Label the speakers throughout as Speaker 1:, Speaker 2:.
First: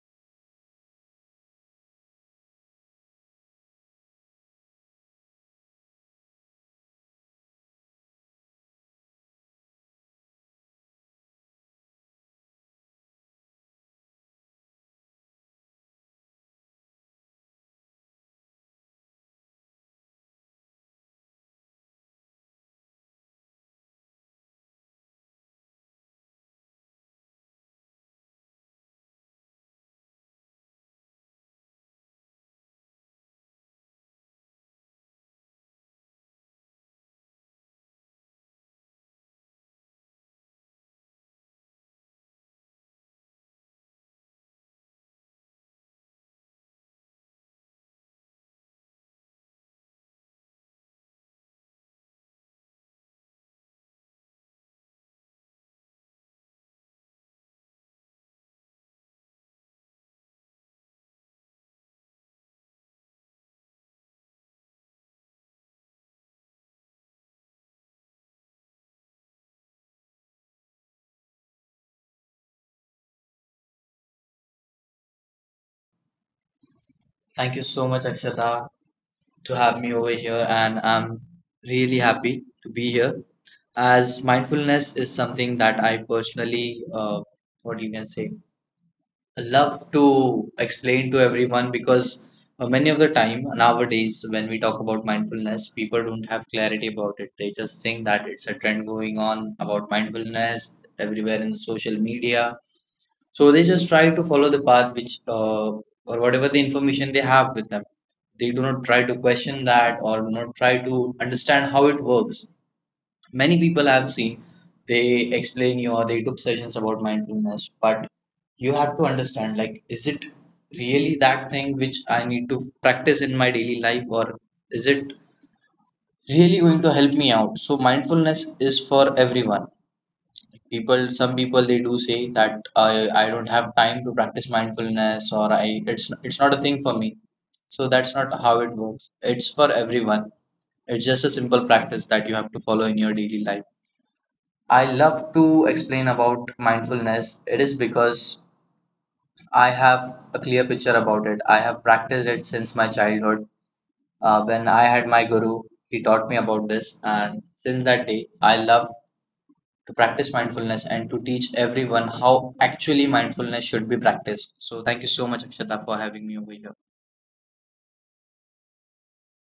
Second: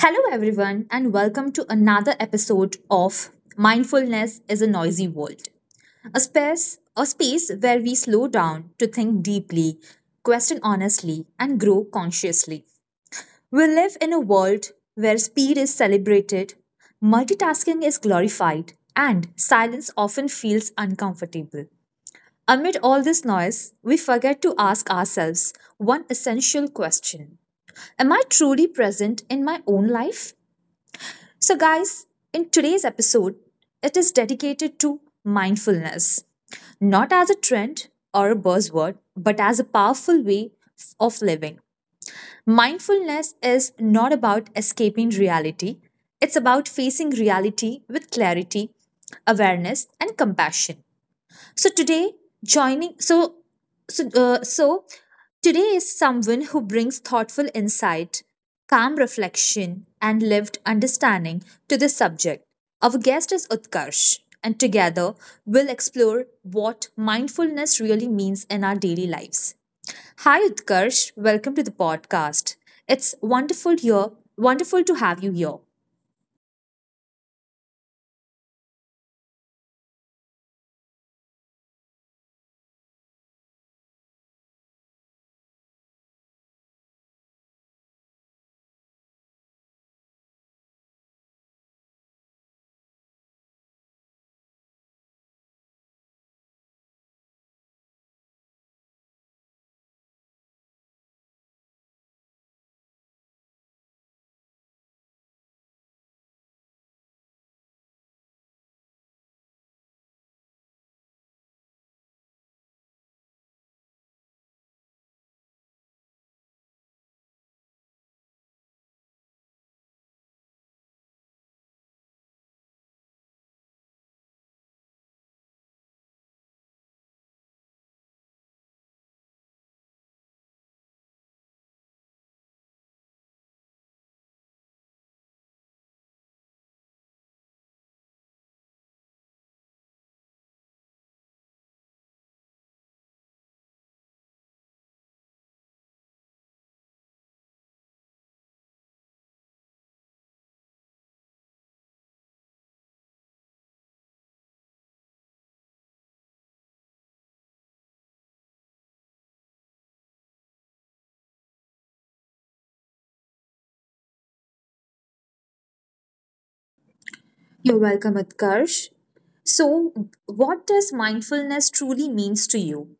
Speaker 1: Hello, everyone, and welcome to another episode of Mindfulness is a Noisy World, a space where we slow down to think deeply, question honestly, and grow consciously. We live in a world where speed is celebrated, multitasking is glorified, and silence often feels uncomfortable. Amid all this noise, we forget to ask ourselves one essential question: am I truly present in my own life? So, guys, in today's episode, it is dedicated to mindfulness, not as a trend or a buzzword, but as a powerful way of living. Mindfulness is not about escaping reality, it's about facing reality with clarity, awareness, and compassion. So today, joining so so so today is someone who brings thoughtful insight, calm reflection, and lived understanding to this subject. Our guest is Utkarsh, and together we'll explore what mindfulness really means in our daily lives. Hi Utkarsh, welcome to the podcast. It's wonderful to have you here.
Speaker 2: Thank you so much, Akshata, to have me over here, and I'm really happy to be here. As mindfulness is something that I personally, what you can say, love to explain to everyone because many of the time nowadays when we talk about mindfulness, people don't have clarity about it. They just think that it's a trend going on about mindfulness everywhere in social media, so they just try to follow the path which or whatever the information they have with them, they do not try to question that or do not try to understand how it works. Many people I've seen, they explain you or they took sessions about mindfulness, but you have to understand, like, is it really that thing which I need to practice in my daily life, or is it really going to help me out? So, mindfulness is for everyone. Some people they do say that I don't have time to practice mindfulness, or I it's not a thing for me. So that's not how it works. It's for everyone. It's just a simple practice that you have to follow in your daily life. I love to explain about mindfulness. It is because I have a clear picture about it. I have practiced it since my childhood. When I had my guru, he taught me about this, and since that day, I love to practice mindfulness and to teach everyone how actually mindfulness should be
Speaker 1: You're
Speaker 2: practiced.
Speaker 1: welcome,
Speaker 2: So, thank you so
Speaker 1: Utkarsh.
Speaker 2: much, Akshata, for having me
Speaker 1: So,
Speaker 2: over here.
Speaker 1: what does mindfulness truly means to you?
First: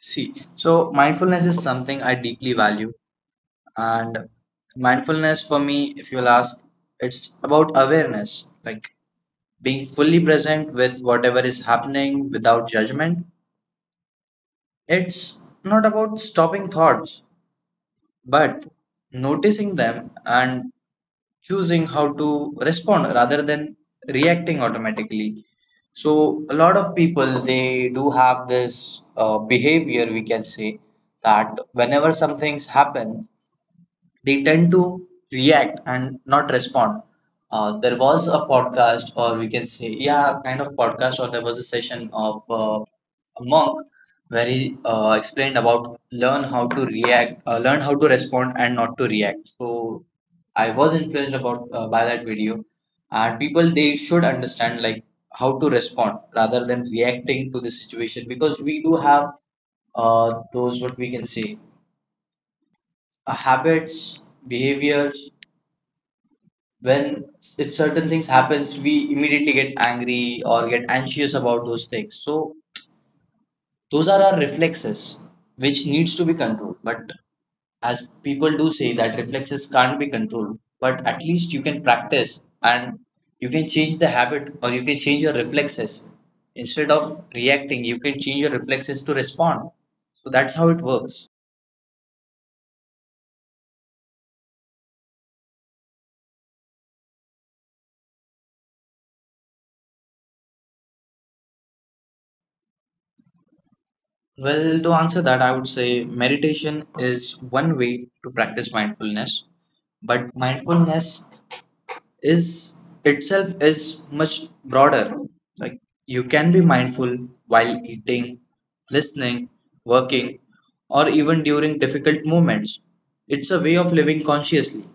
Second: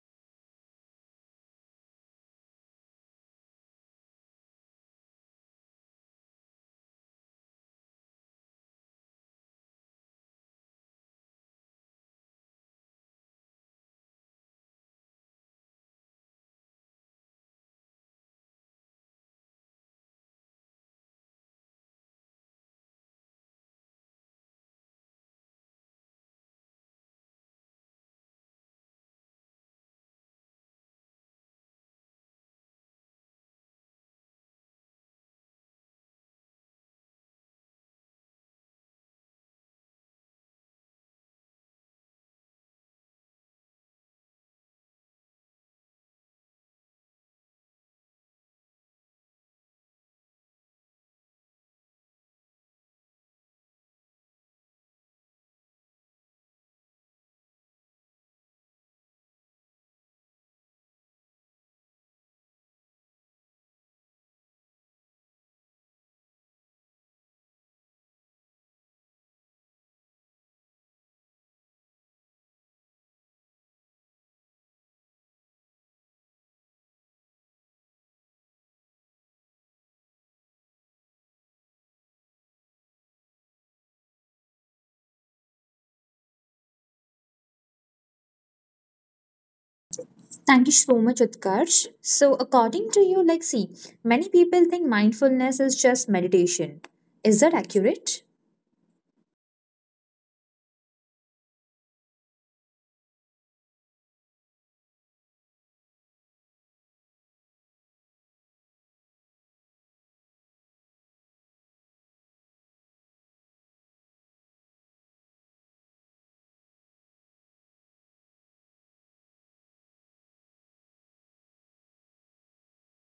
Speaker 2: See, so mindfulness is something I deeply value, and mindfulness for me, if you'll ask, it's about awareness. Like being fully present with whatever is happening without judgment. It's not about stopping thoughts, but noticing them and choosing how to respond rather than reacting automatically. So, a lot of people they do have this behavior, we can say, that whenever some things happen, they tend to react and not respond. There was a podcast, or we can say, yeah, kind of podcast, or there was a session of a monk where he explained about learn how to react, learn how to respond and not to react. So I was influenced about by that video, and people, they should understand, like, how to respond rather than reacting to the situation, because we do have those, what we can say, habits, behaviors, when if certain things happens, we immediately get angry or get anxious about those things. So those are our reflexes which needs to be controlled, but as people do say that reflexes can't be controlled, but at least you can practice, and you can change the habit or you can change your reflexes. Instead of reacting, you can change your reflexes to respond. So that's how it works.
Speaker 1: Thank you so much, Utkarsh. So, according to you, like, see, many people think mindfulness is just meditation. Is that accurate?
Speaker 2: Well, to answer that, I would say meditation is one way to practice mindfulness, but mindfulness is itself is much broader. Like you can be mindful while eating, listening, working, or even during difficult moments. It's a way of living consciously.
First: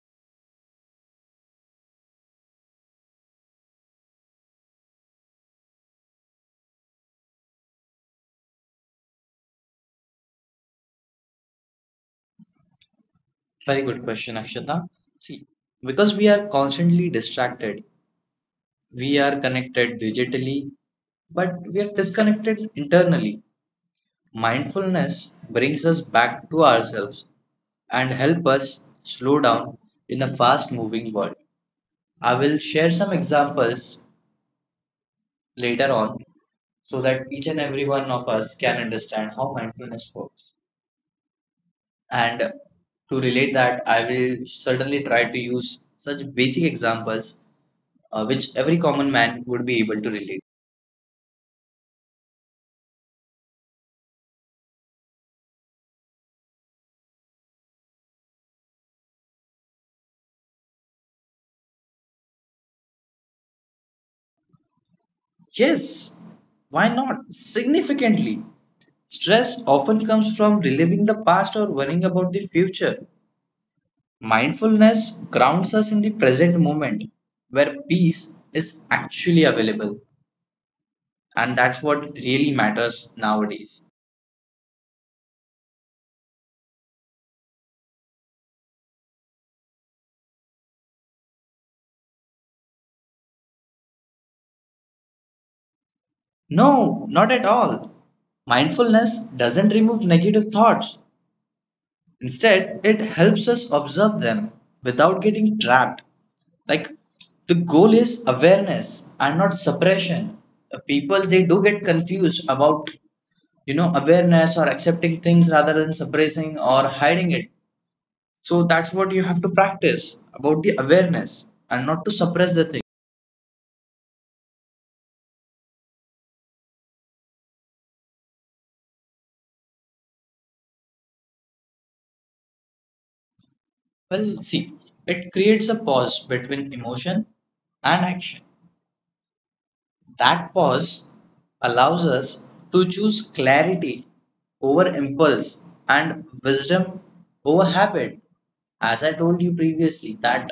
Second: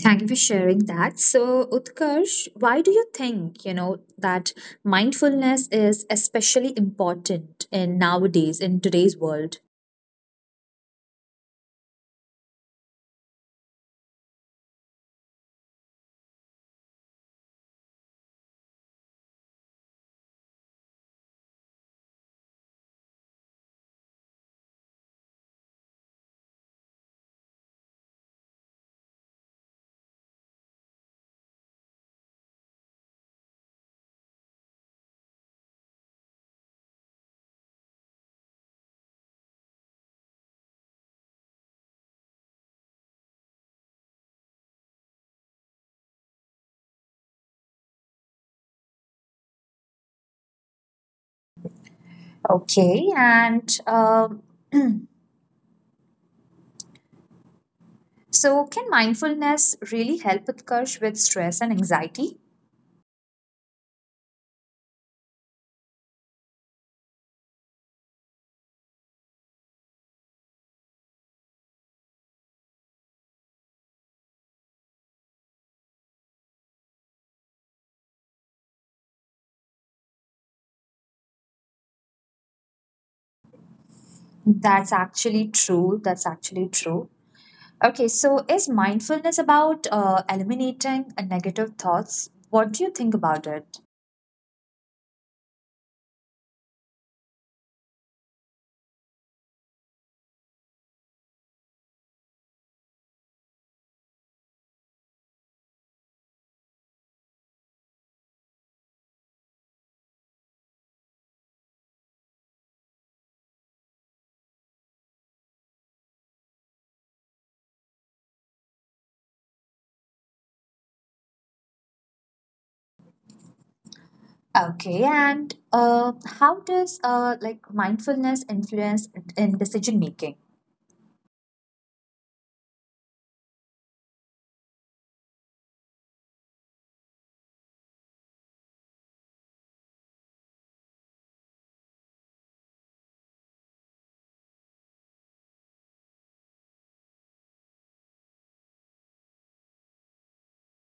Speaker 1: Thank you for sharing that. So, Utkarsh, why do you think, you know, that mindfulness is especially important in nowadays, in today's world?
Speaker 2: Very good question, Akshata. See, because we are constantly distracted, we are connected digitally, but we are disconnected internally. Mindfulness brings us back to ourselves and help us slow down in a fast moving world. I will share some examples later on, so that each and every one of us can understand how mindfulness works. And to relate that, I will certainly try to use such basic examples, which every common man would be able to relate.
Speaker 1: Okay, and so can mindfulness really help Utkarsh with stress and anxiety?
Speaker 2: Yes, why not? Significantly. Stress often comes from reliving the past or worrying about the future. Mindfulness grounds us in the present moment where peace is actually available, and that's what really matters nowadays.
Speaker 1: That's actually true. That's actually true. Okay, so is mindfulness about eliminating negative thoughts? What do you think about it?
Speaker 2: No, not at all. Mindfulness doesn't remove negative thoughts, instead, it helps us observe them without getting trapped. Like, the goal is awareness and not suppression. People they do get confused about, awareness or accepting things rather than suppressing or hiding it. So that's what you have to practice, about the awareness and not to suppress the thing.
Speaker 1: Okay, and how does like mindfulness influence in decision making?
Speaker 2: Well, see, it creates a pause between emotion and action. That pause allows us to choose clarity over impulse and wisdom over habit. As I told you previously, that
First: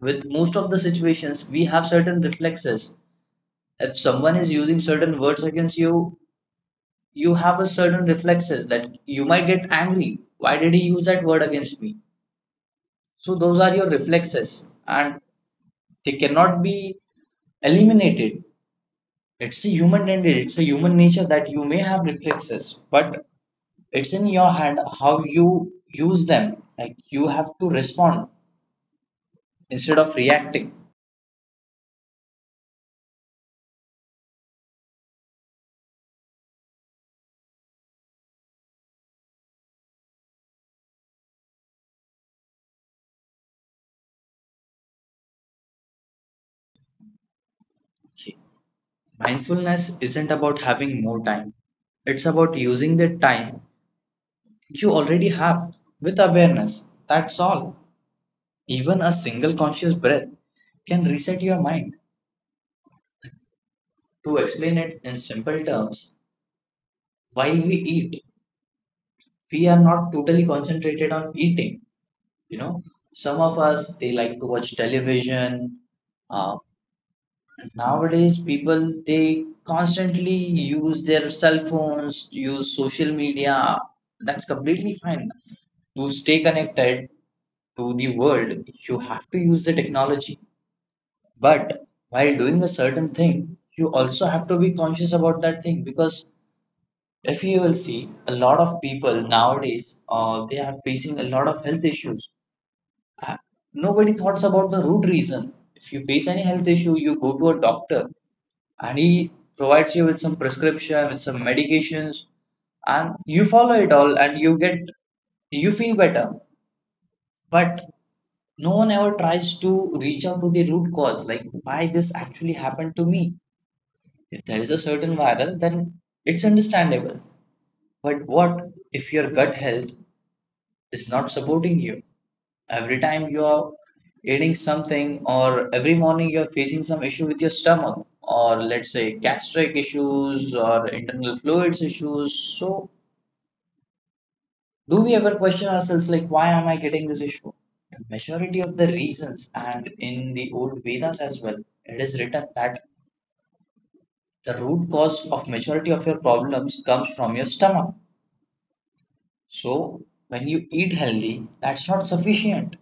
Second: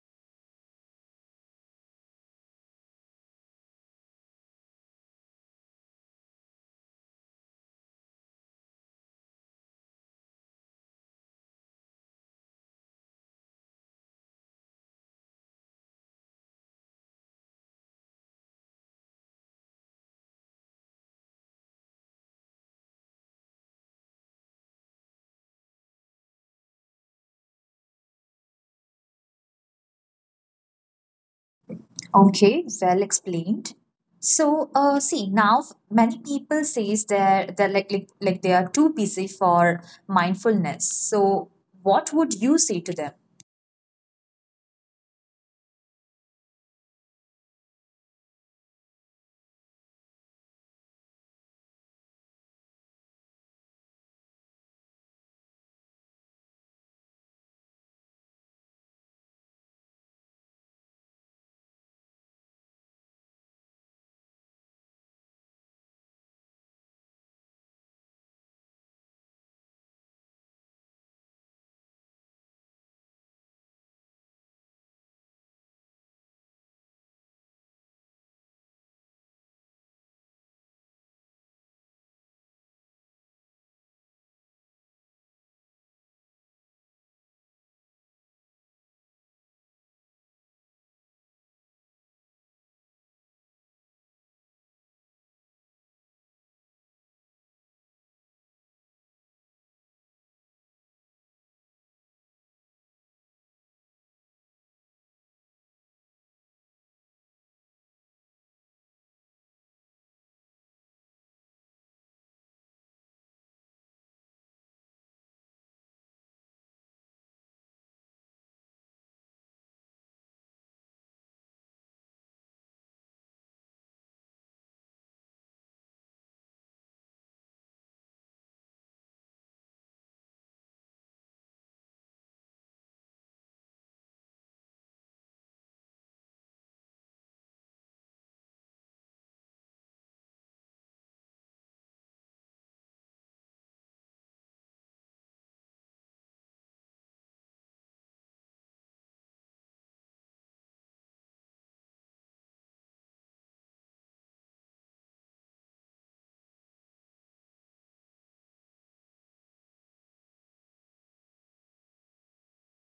Speaker 2: with most of the situations we have certain reflexes. If someone is using certain words against you, you have a certain reflexes that you might get angry, why did he use that word against me? So those are your reflexes, and they cannot be eliminated. It's a human tendency. It's a human nature that you may have reflexes, but it's in your hand how you use them. Like, you have to respond instead of reacting.
Speaker 1: Okay, well explained. So, see now many people says they're like, like they are too busy for mindfulness. So, what would you say to them?
Speaker 2: See, mindfulness isn't about having more time. It's about using the time you already have with awareness, that's all. Even a single conscious breath can reset your mind. To explain it in simple terms, while we eat, we are not totally concentrated on eating. You know, some of us, they like to watch television. Uh, nowadays, people, they constantly use their cell phones, use social media. That's completely fine. To stay connected to the world, you have to use the technology. But while doing a certain thing, you also have to be conscious about that thing, because if you will see a lot of people nowadays, they are facing a lot of health issues. Uh, nobody thoughts about the root reason. If you face any health issue, you go to a doctor and he provides you with some prescription, with some medications, and you follow it all, and you feel better, but no one ever tries to reach out to the root cause, like why this actually happened to me. If there is a certain viral, then it's understandable. But what if your gut health is not supporting you? Every time you are eating something, or every morning you are facing some issue with your stomach, or let's say gastric issues or internal fluids issues. So, do we ever question ourselves, like, why am I getting this issue? The majority of the reasons, and in the old Vedas as well, it is written that the root cause of majority of your problems comes from your stomach. So when you eat healthy, that's not sufficient.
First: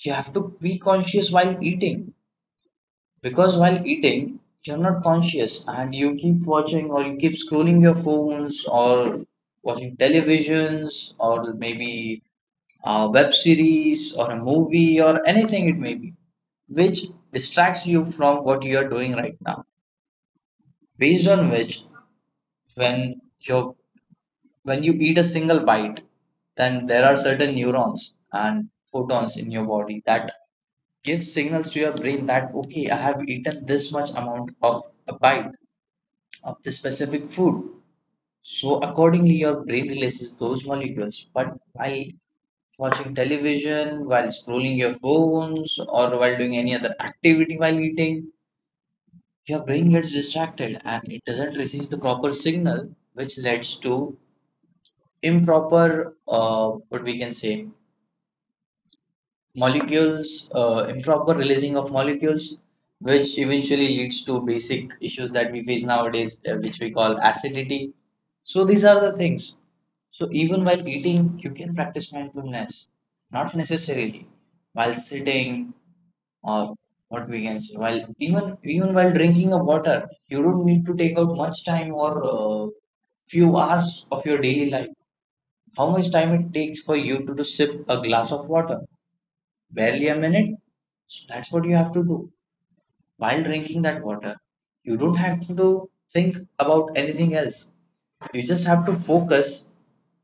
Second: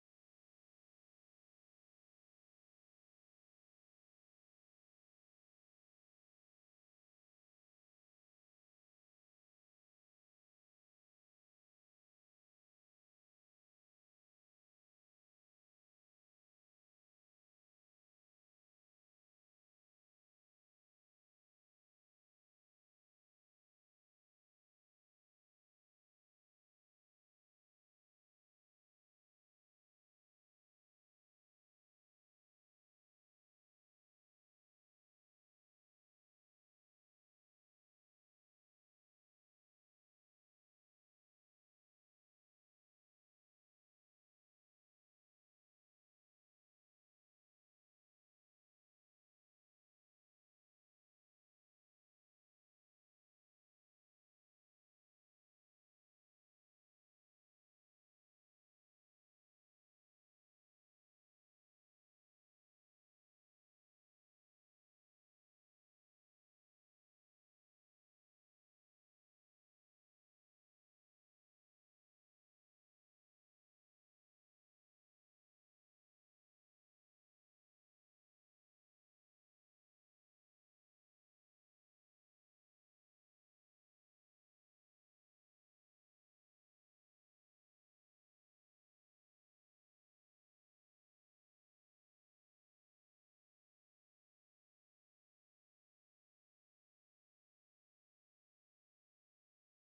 Speaker 2: You have to be conscious while eating, because while eating, you're not conscious and you keep watching or you keep scrolling your phones, or watching televisions, or maybe a web series or a movie or anything it may be, which distracts you from what you are doing right now. Based on which, when your when you eat a single bite, then there are certain neurons and photons in your body that give signals to your brain that, okay, I have eaten this much amount of a bite of this specific food. So, accordingly, your brain releases those molecules. But while watching television, while scrolling your phones, or while doing any other activity while eating, your brain gets distracted and it doesn't receive the proper signal, which leads to improper, what we can say, molecules, improper releasing of molecules, which eventually leads to basic issues that we face nowadays, which we call acidity. So these are the things. So even while eating, you can practice mindfulness, not necessarily while sitting, or, what we can say, while even while drinking of water, you don't need to take out much time or few hours of your daily life. How much time it takes for you to sip a glass of water? Barely a minute. So that's what you have to do. While drinking that water, you don't have to think about anything else. You just have to focus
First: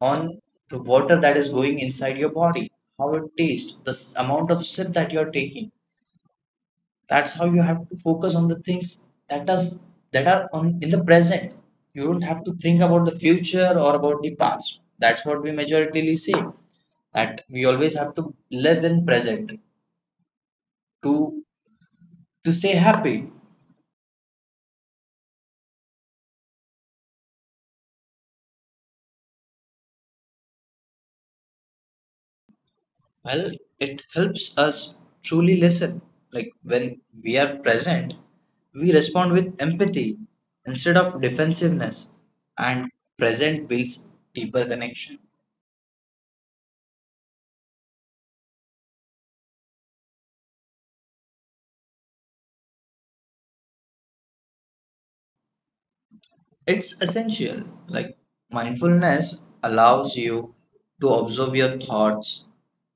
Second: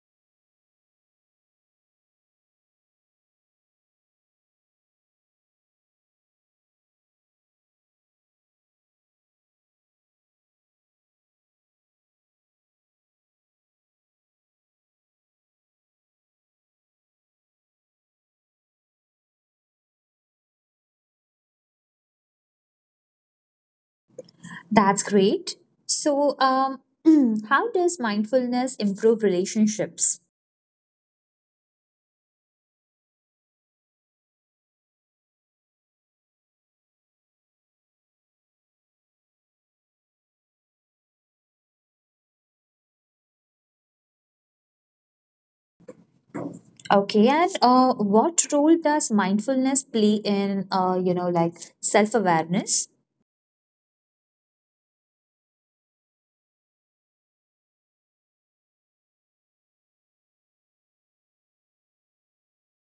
Speaker 2: on the water that is going inside your body, how it tastes, the amount of sip that you're taking. That's how you have to focus on the things that does that are on in the present. You don't have to think about the future or about the past. That's what we majoritarily say, that we always have to live in present to to stay happy.
Speaker 1: That's great. So, how does mindfulness improve relationships?
Speaker 2: Well, it helps us truly listen. Like when we are present, we respond with empathy instead of defensiveness, and present builds deeper connection.
Speaker 1: Okay, and what role does mindfulness play in, you know, like self awareness?
Speaker 2: It's essential. Like mindfulness allows you to observe your thoughts,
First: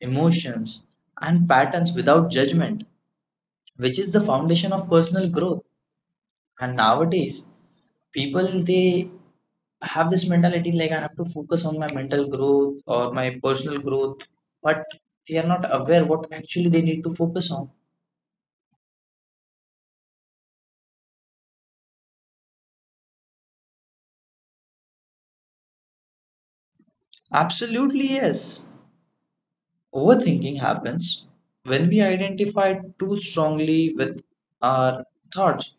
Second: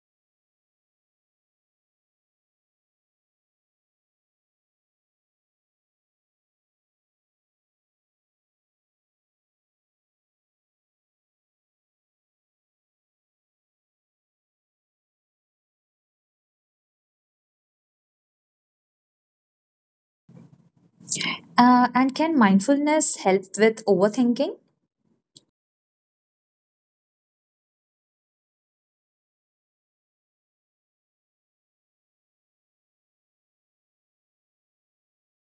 Speaker 2: emotions, and patterns without judgment, which is the foundation of personal growth. And nowadays, people, they have this mentality, like, I have to focus on my mental growth or my personal growth, but they are not aware what actually they need to focus on.
Speaker 1: And can mindfulness help with overthinking?
Speaker 2: Absolutely, yes. Overthinking happens when we identify too strongly with our thoughts.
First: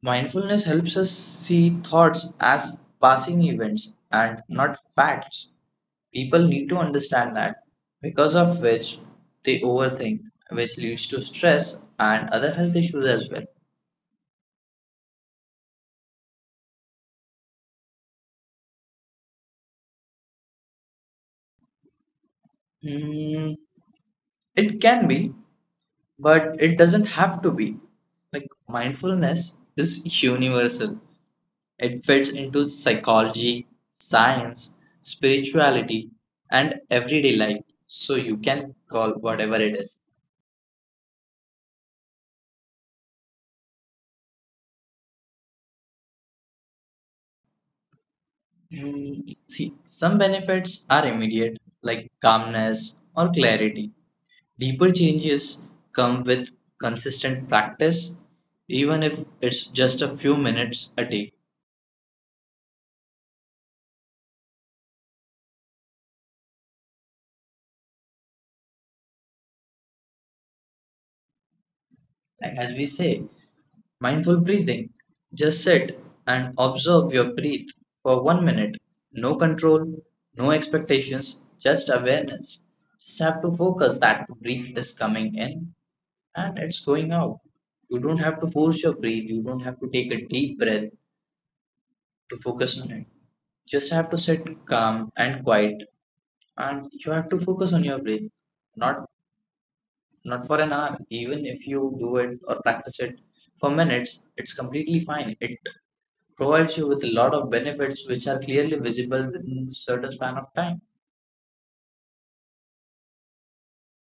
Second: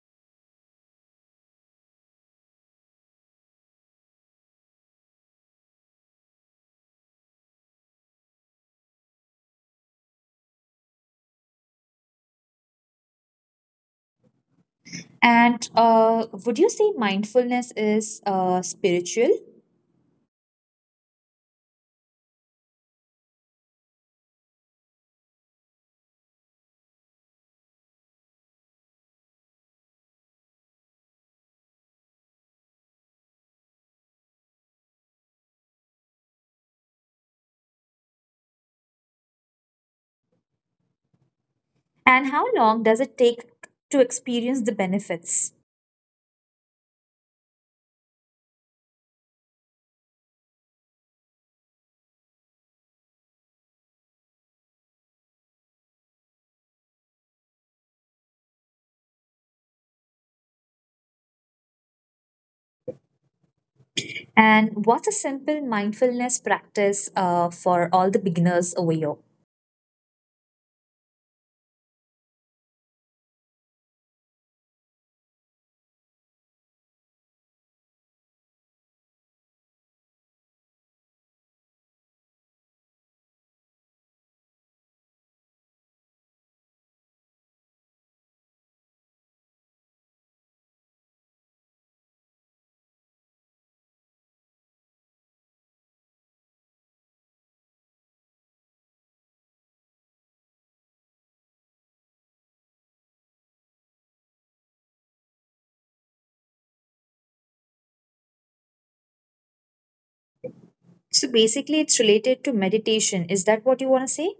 Speaker 2: Mindfulness helps us see thoughts as passing events and not facts. People need to understand that, because of which they overthink, which leads to stress and other health issues as well.
Speaker 1: And would you say mindfulness is spiritual?
Speaker 2: Mm, it can be, but it doesn't have to be. Like mindfulness is universal. It fits into psychology, science, spirituality, and everyday life. So you can call whatever it is.
Speaker 1: And how long does it take to experience the benefits?
Speaker 2: See, some benefits are immediate, like calmness or clarity. Deeper changes come with consistent practice, even if it's just a few minutes a day.
Speaker 1: And what's a simple mindfulness practice for all the beginners over here?
Speaker 2: Like as we say, mindful breathing. Just sit and observe your breath for 1 minute. No control, no expectations, just awareness. Just have to focus that breath is coming in and it's going out. You don't have to force your breath, you don't have to take a deep breath to focus on it. Just have to sit calm and quiet, and you have to focus on your breath, not not for an hour. Even if you do it or practice it for minutes, it's completely fine. It provides you with a lot of benefits, which are clearly visible within a certain span of time
Speaker 1: So basically, it's related to meditation. Is that what you want to say?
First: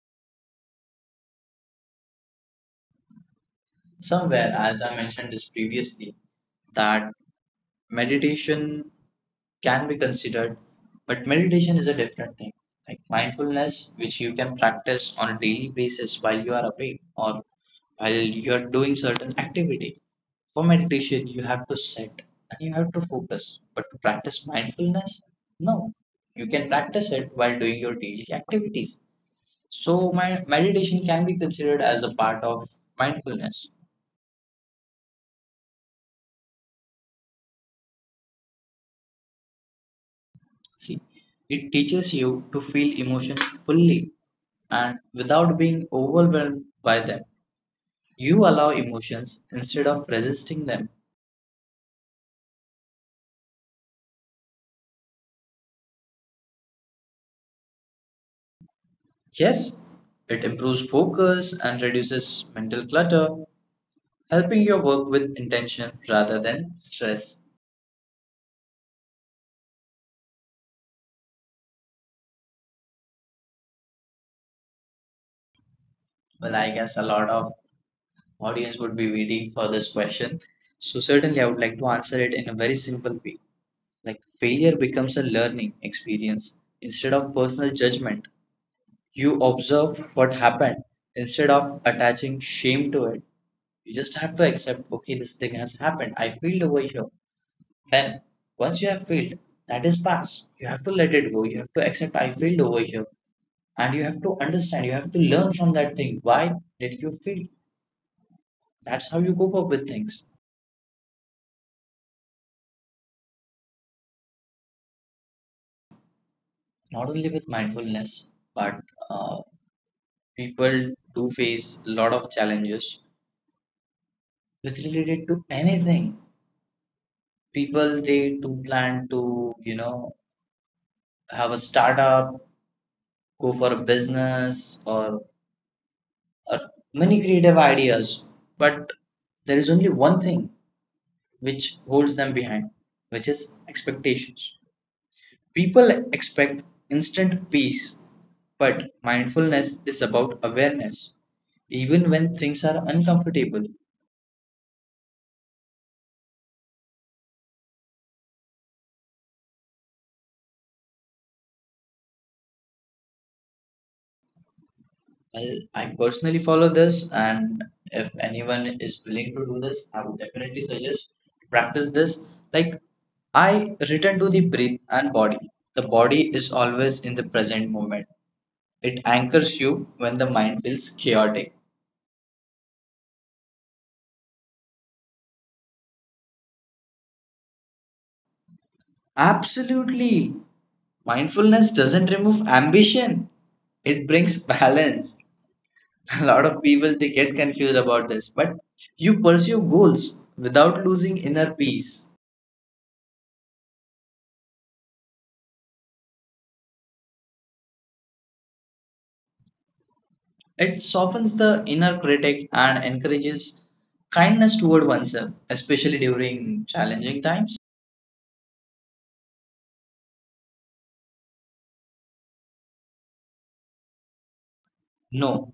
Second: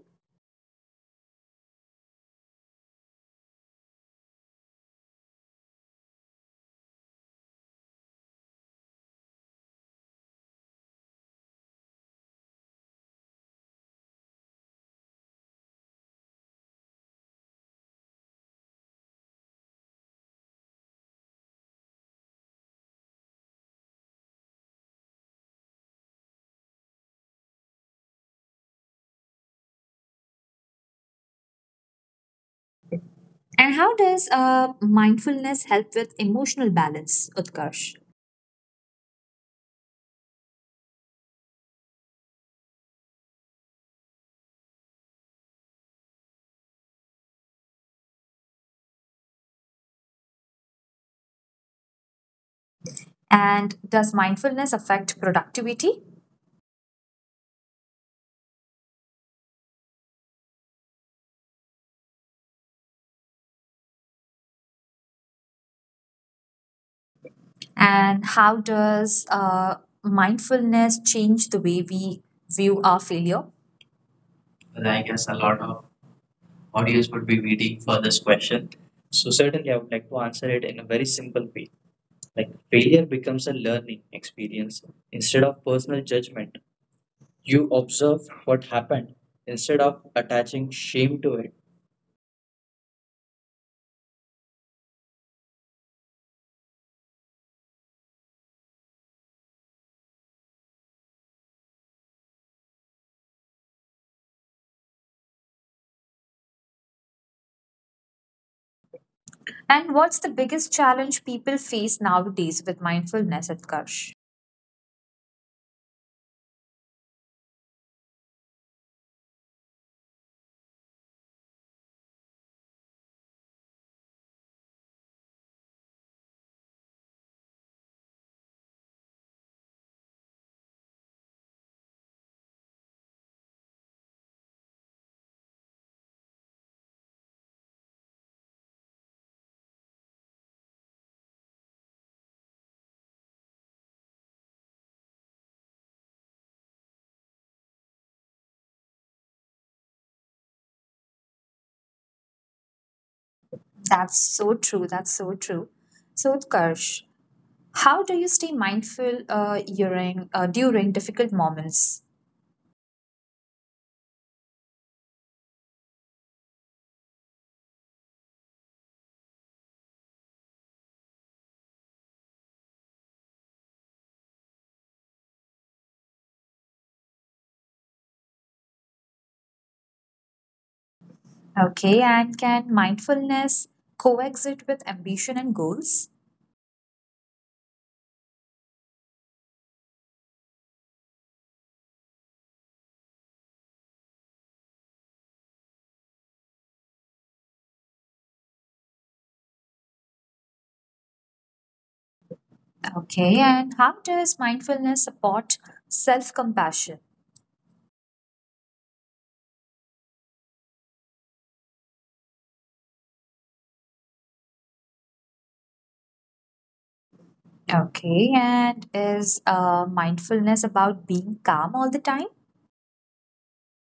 Speaker 2: somewhere. As I mentioned this previously, that meditation can be considered, but meditation is a different thing, like mindfulness, which you can practice on a daily basis while you are awake or while you are doing certain activity. For meditation, you have to sit and you have to focus. But to practice mindfulness, no. You can practice it while doing your daily activities. So, my meditation can be considered as a part of
Speaker 1: And how does
Speaker 2: mindfulness.
Speaker 1: mindfulness help with emotional balance, Utkarsh?
Speaker 2: See, it teaches you to feel emotions fully and without being overwhelmed by them. You allow emotions instead of resisting them.
Speaker 1: And does mindfulness affect productivity?
Speaker 2: Yes, it improves focus and reduces mental clutter, helping your work with intention rather than stress.
Speaker 1: And how does mindfulness change the way we view our failure? Well, I
Speaker 2: Well, I
Speaker 1: guess a
Speaker 2: guess a
Speaker 1: lot
Speaker 2: lot
Speaker 1: of
Speaker 2: of
Speaker 1: audience
Speaker 2: audience
Speaker 1: would
Speaker 2: would
Speaker 1: be
Speaker 2: be
Speaker 1: waiting
Speaker 2: waiting
Speaker 1: for
Speaker 2: for
Speaker 1: this
Speaker 2: this
Speaker 1: question.
Speaker 2: question. So
Speaker 1: So
Speaker 2: certainly
Speaker 1: certainly
Speaker 2: I
Speaker 1: I
Speaker 2: would
Speaker 1: would
Speaker 2: like
Speaker 1: like
Speaker 2: to
Speaker 1: to
Speaker 2: answer
Speaker 1: answer
Speaker 2: it
Speaker 1: it
Speaker 2: in a
Speaker 1: in a
Speaker 2: very
Speaker 1: very
Speaker 2: simple
Speaker 1: simple
Speaker 2: way.
Speaker 1: way.
Speaker 2: Like
Speaker 1: Like
Speaker 2: failure
Speaker 1: failure
Speaker 2: becomes a
Speaker 1: becomes a
Speaker 2: learning
Speaker 1: learning
Speaker 2: experience
Speaker 1: experience
Speaker 2: instead of
Speaker 1: instead of
Speaker 2: personal
Speaker 1: personal
Speaker 2: judgment.
Speaker 1: judgment.
Speaker 2: You
Speaker 1: You
Speaker 2: observe
Speaker 1: observe
Speaker 2: what
Speaker 1: what
Speaker 2: happened
Speaker 1: happened
Speaker 2: instead
Speaker 1: instead
Speaker 2: of
Speaker 1: of
Speaker 2: attaching
Speaker 1: attaching
Speaker 2: shame to
Speaker 1: shame
Speaker 2: it.
Speaker 1: to it.
Speaker 2: You just have to accept, okay, this thing has happened. I failed over here. Then once you have failed, that is past. You have to let it go. You have to accept I failed over here, and you have to understand, you have to learn from that thing. Why did you feel? That's how you cope up with things,
Speaker 1: And what's the biggest challenge people face nowadays with mindfulness, Utkarsh?
Speaker 2: not only with mindfulness, but uh, people do face a lot of challenges with related to anything. People, they do plan to, you know have a startup, go for a business, or many creative ideas, but there is only one thing which holds them behind, which is expectations. People expect instant peace, but mindfulness is about awareness, even when things are uncomfortable.
Speaker 1: That's so true. That's so true. So, Utkarsh, how do you stay mindful during during difficult moments?
Speaker 2: Well, I personally follow this, and if anyone is willing to do this, I would definitely suggest to practice this. Like, I return to the breath and body. The body is always in the present moment. It anchors you when the mind feels chaotic.
Speaker 1: Okay, and can mindfulness coexist with ambition and goals?
Speaker 2: Absolutely. Mindfulness doesn't remove ambition, it brings balance. A lot of people, they get confused about this, but you pursue goals without losing inner peace.
Speaker 1: Okay, and how does mindfulness support self compassion?
Speaker 2: It softens the inner critic and encourages kindness toward oneself, especially during challenging times.
Speaker 1: Okay, and is mindfulness about being calm all the time?
Speaker 2: No,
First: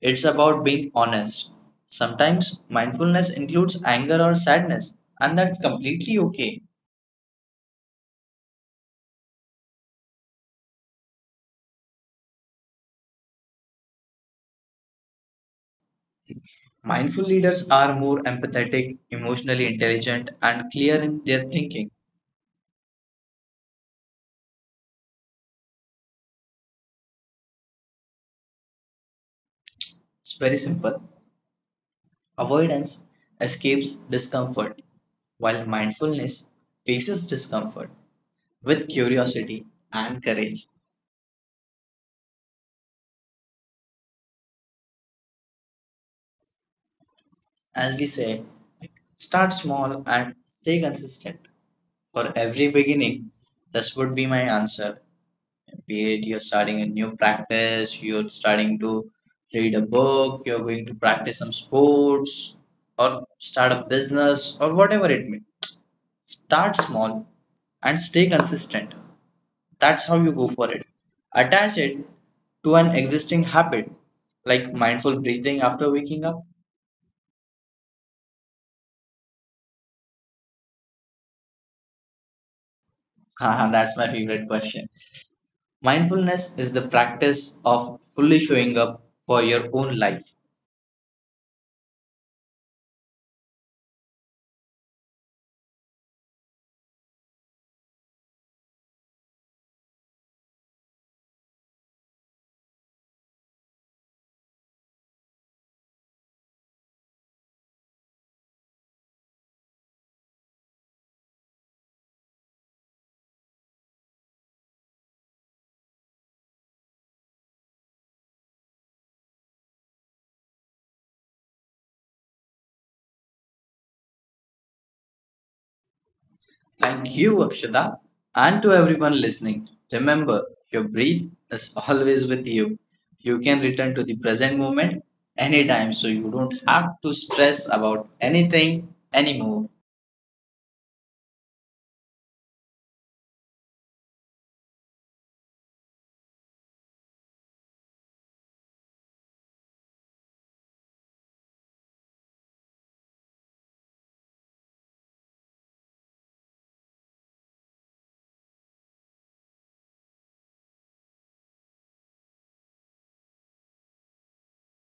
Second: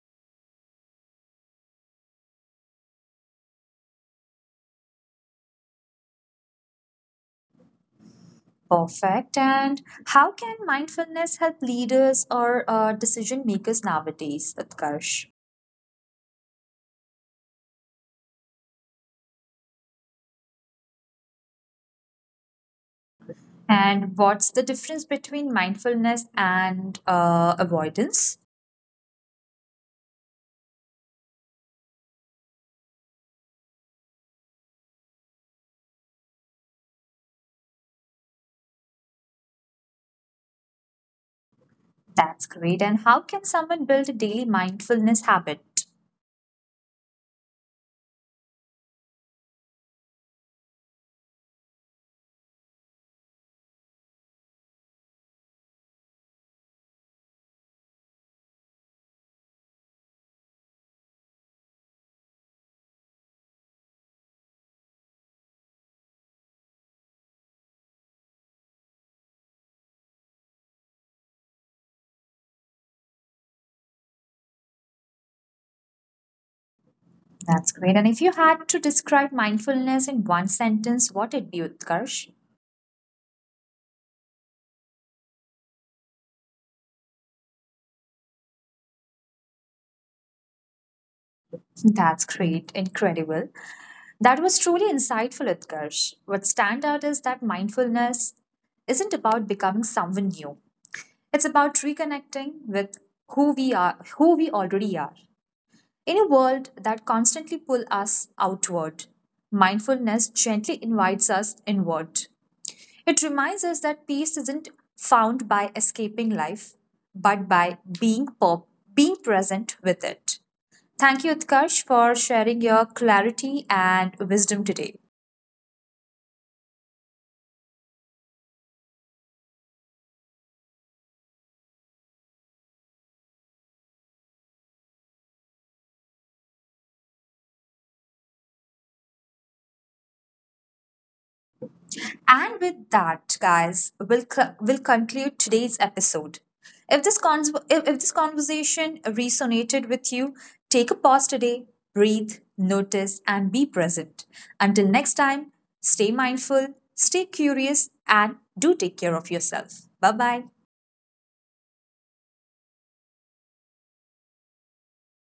Speaker 2: it's about being honest. Sometimes mindfulness includes anger or sadness, and that's completely okay.
Speaker 1: Perfect. And how can mindfulness help leaders or decision makers nowadays, Utkarsh?
Speaker 2: Mindful leaders are more empathetic, emotionally intelligent, and clear in their thinking.
Speaker 1: And what's the difference between mindfulness and avoidance?
Speaker 2: It's very simple. Avoidance escapes discomfort, while mindfulness faces discomfort with curiosity and courage.
Speaker 1: That's great. And how can someone build a daily mindfulness habit?
Speaker 2: As we say, like, start small and stay consistent. For every beginning, this would be my answer. Period. You're starting a new practice, you're starting to read a book, you're going to practice some sports, or start a business, or whatever it may. Start small and stay consistent. That's how you go for it. Attach it to an existing habit, like mindful breathing after waking up.
Speaker 1: That's great. And if you had to describe mindfulness in one sentence, what it be, Utkarsh?
Speaker 2: Haha, that's my favorite question. Mindfulness is the practice of fully showing up for your own life.
Speaker 1: That's great, incredible. That was truly insightful, Utkarsh. What stand out is that mindfulness isn't about becoming someone new. It's about reconnecting with who we are, who we already are. In a world that constantly pulls us outward, mindfulness gently invites us inward. It reminds us that peace isn't found by escaping life, but by being pop, being present with it. Thank you, Utkarsh, for sharing your clarity and wisdom today.
Speaker 2: Thank you, Akshita, and to everyone listening. Remember, your breath is always with you. You can return to the present moment anytime, so you don't have to stress about anything anymore.
Speaker 1: And with that, guys, we'll conclude today's episode. If this conversation resonated with you, take a pause today, breathe, notice, and be present. Until next time, stay mindful, stay curious, and do take care of yourself. Bye bye.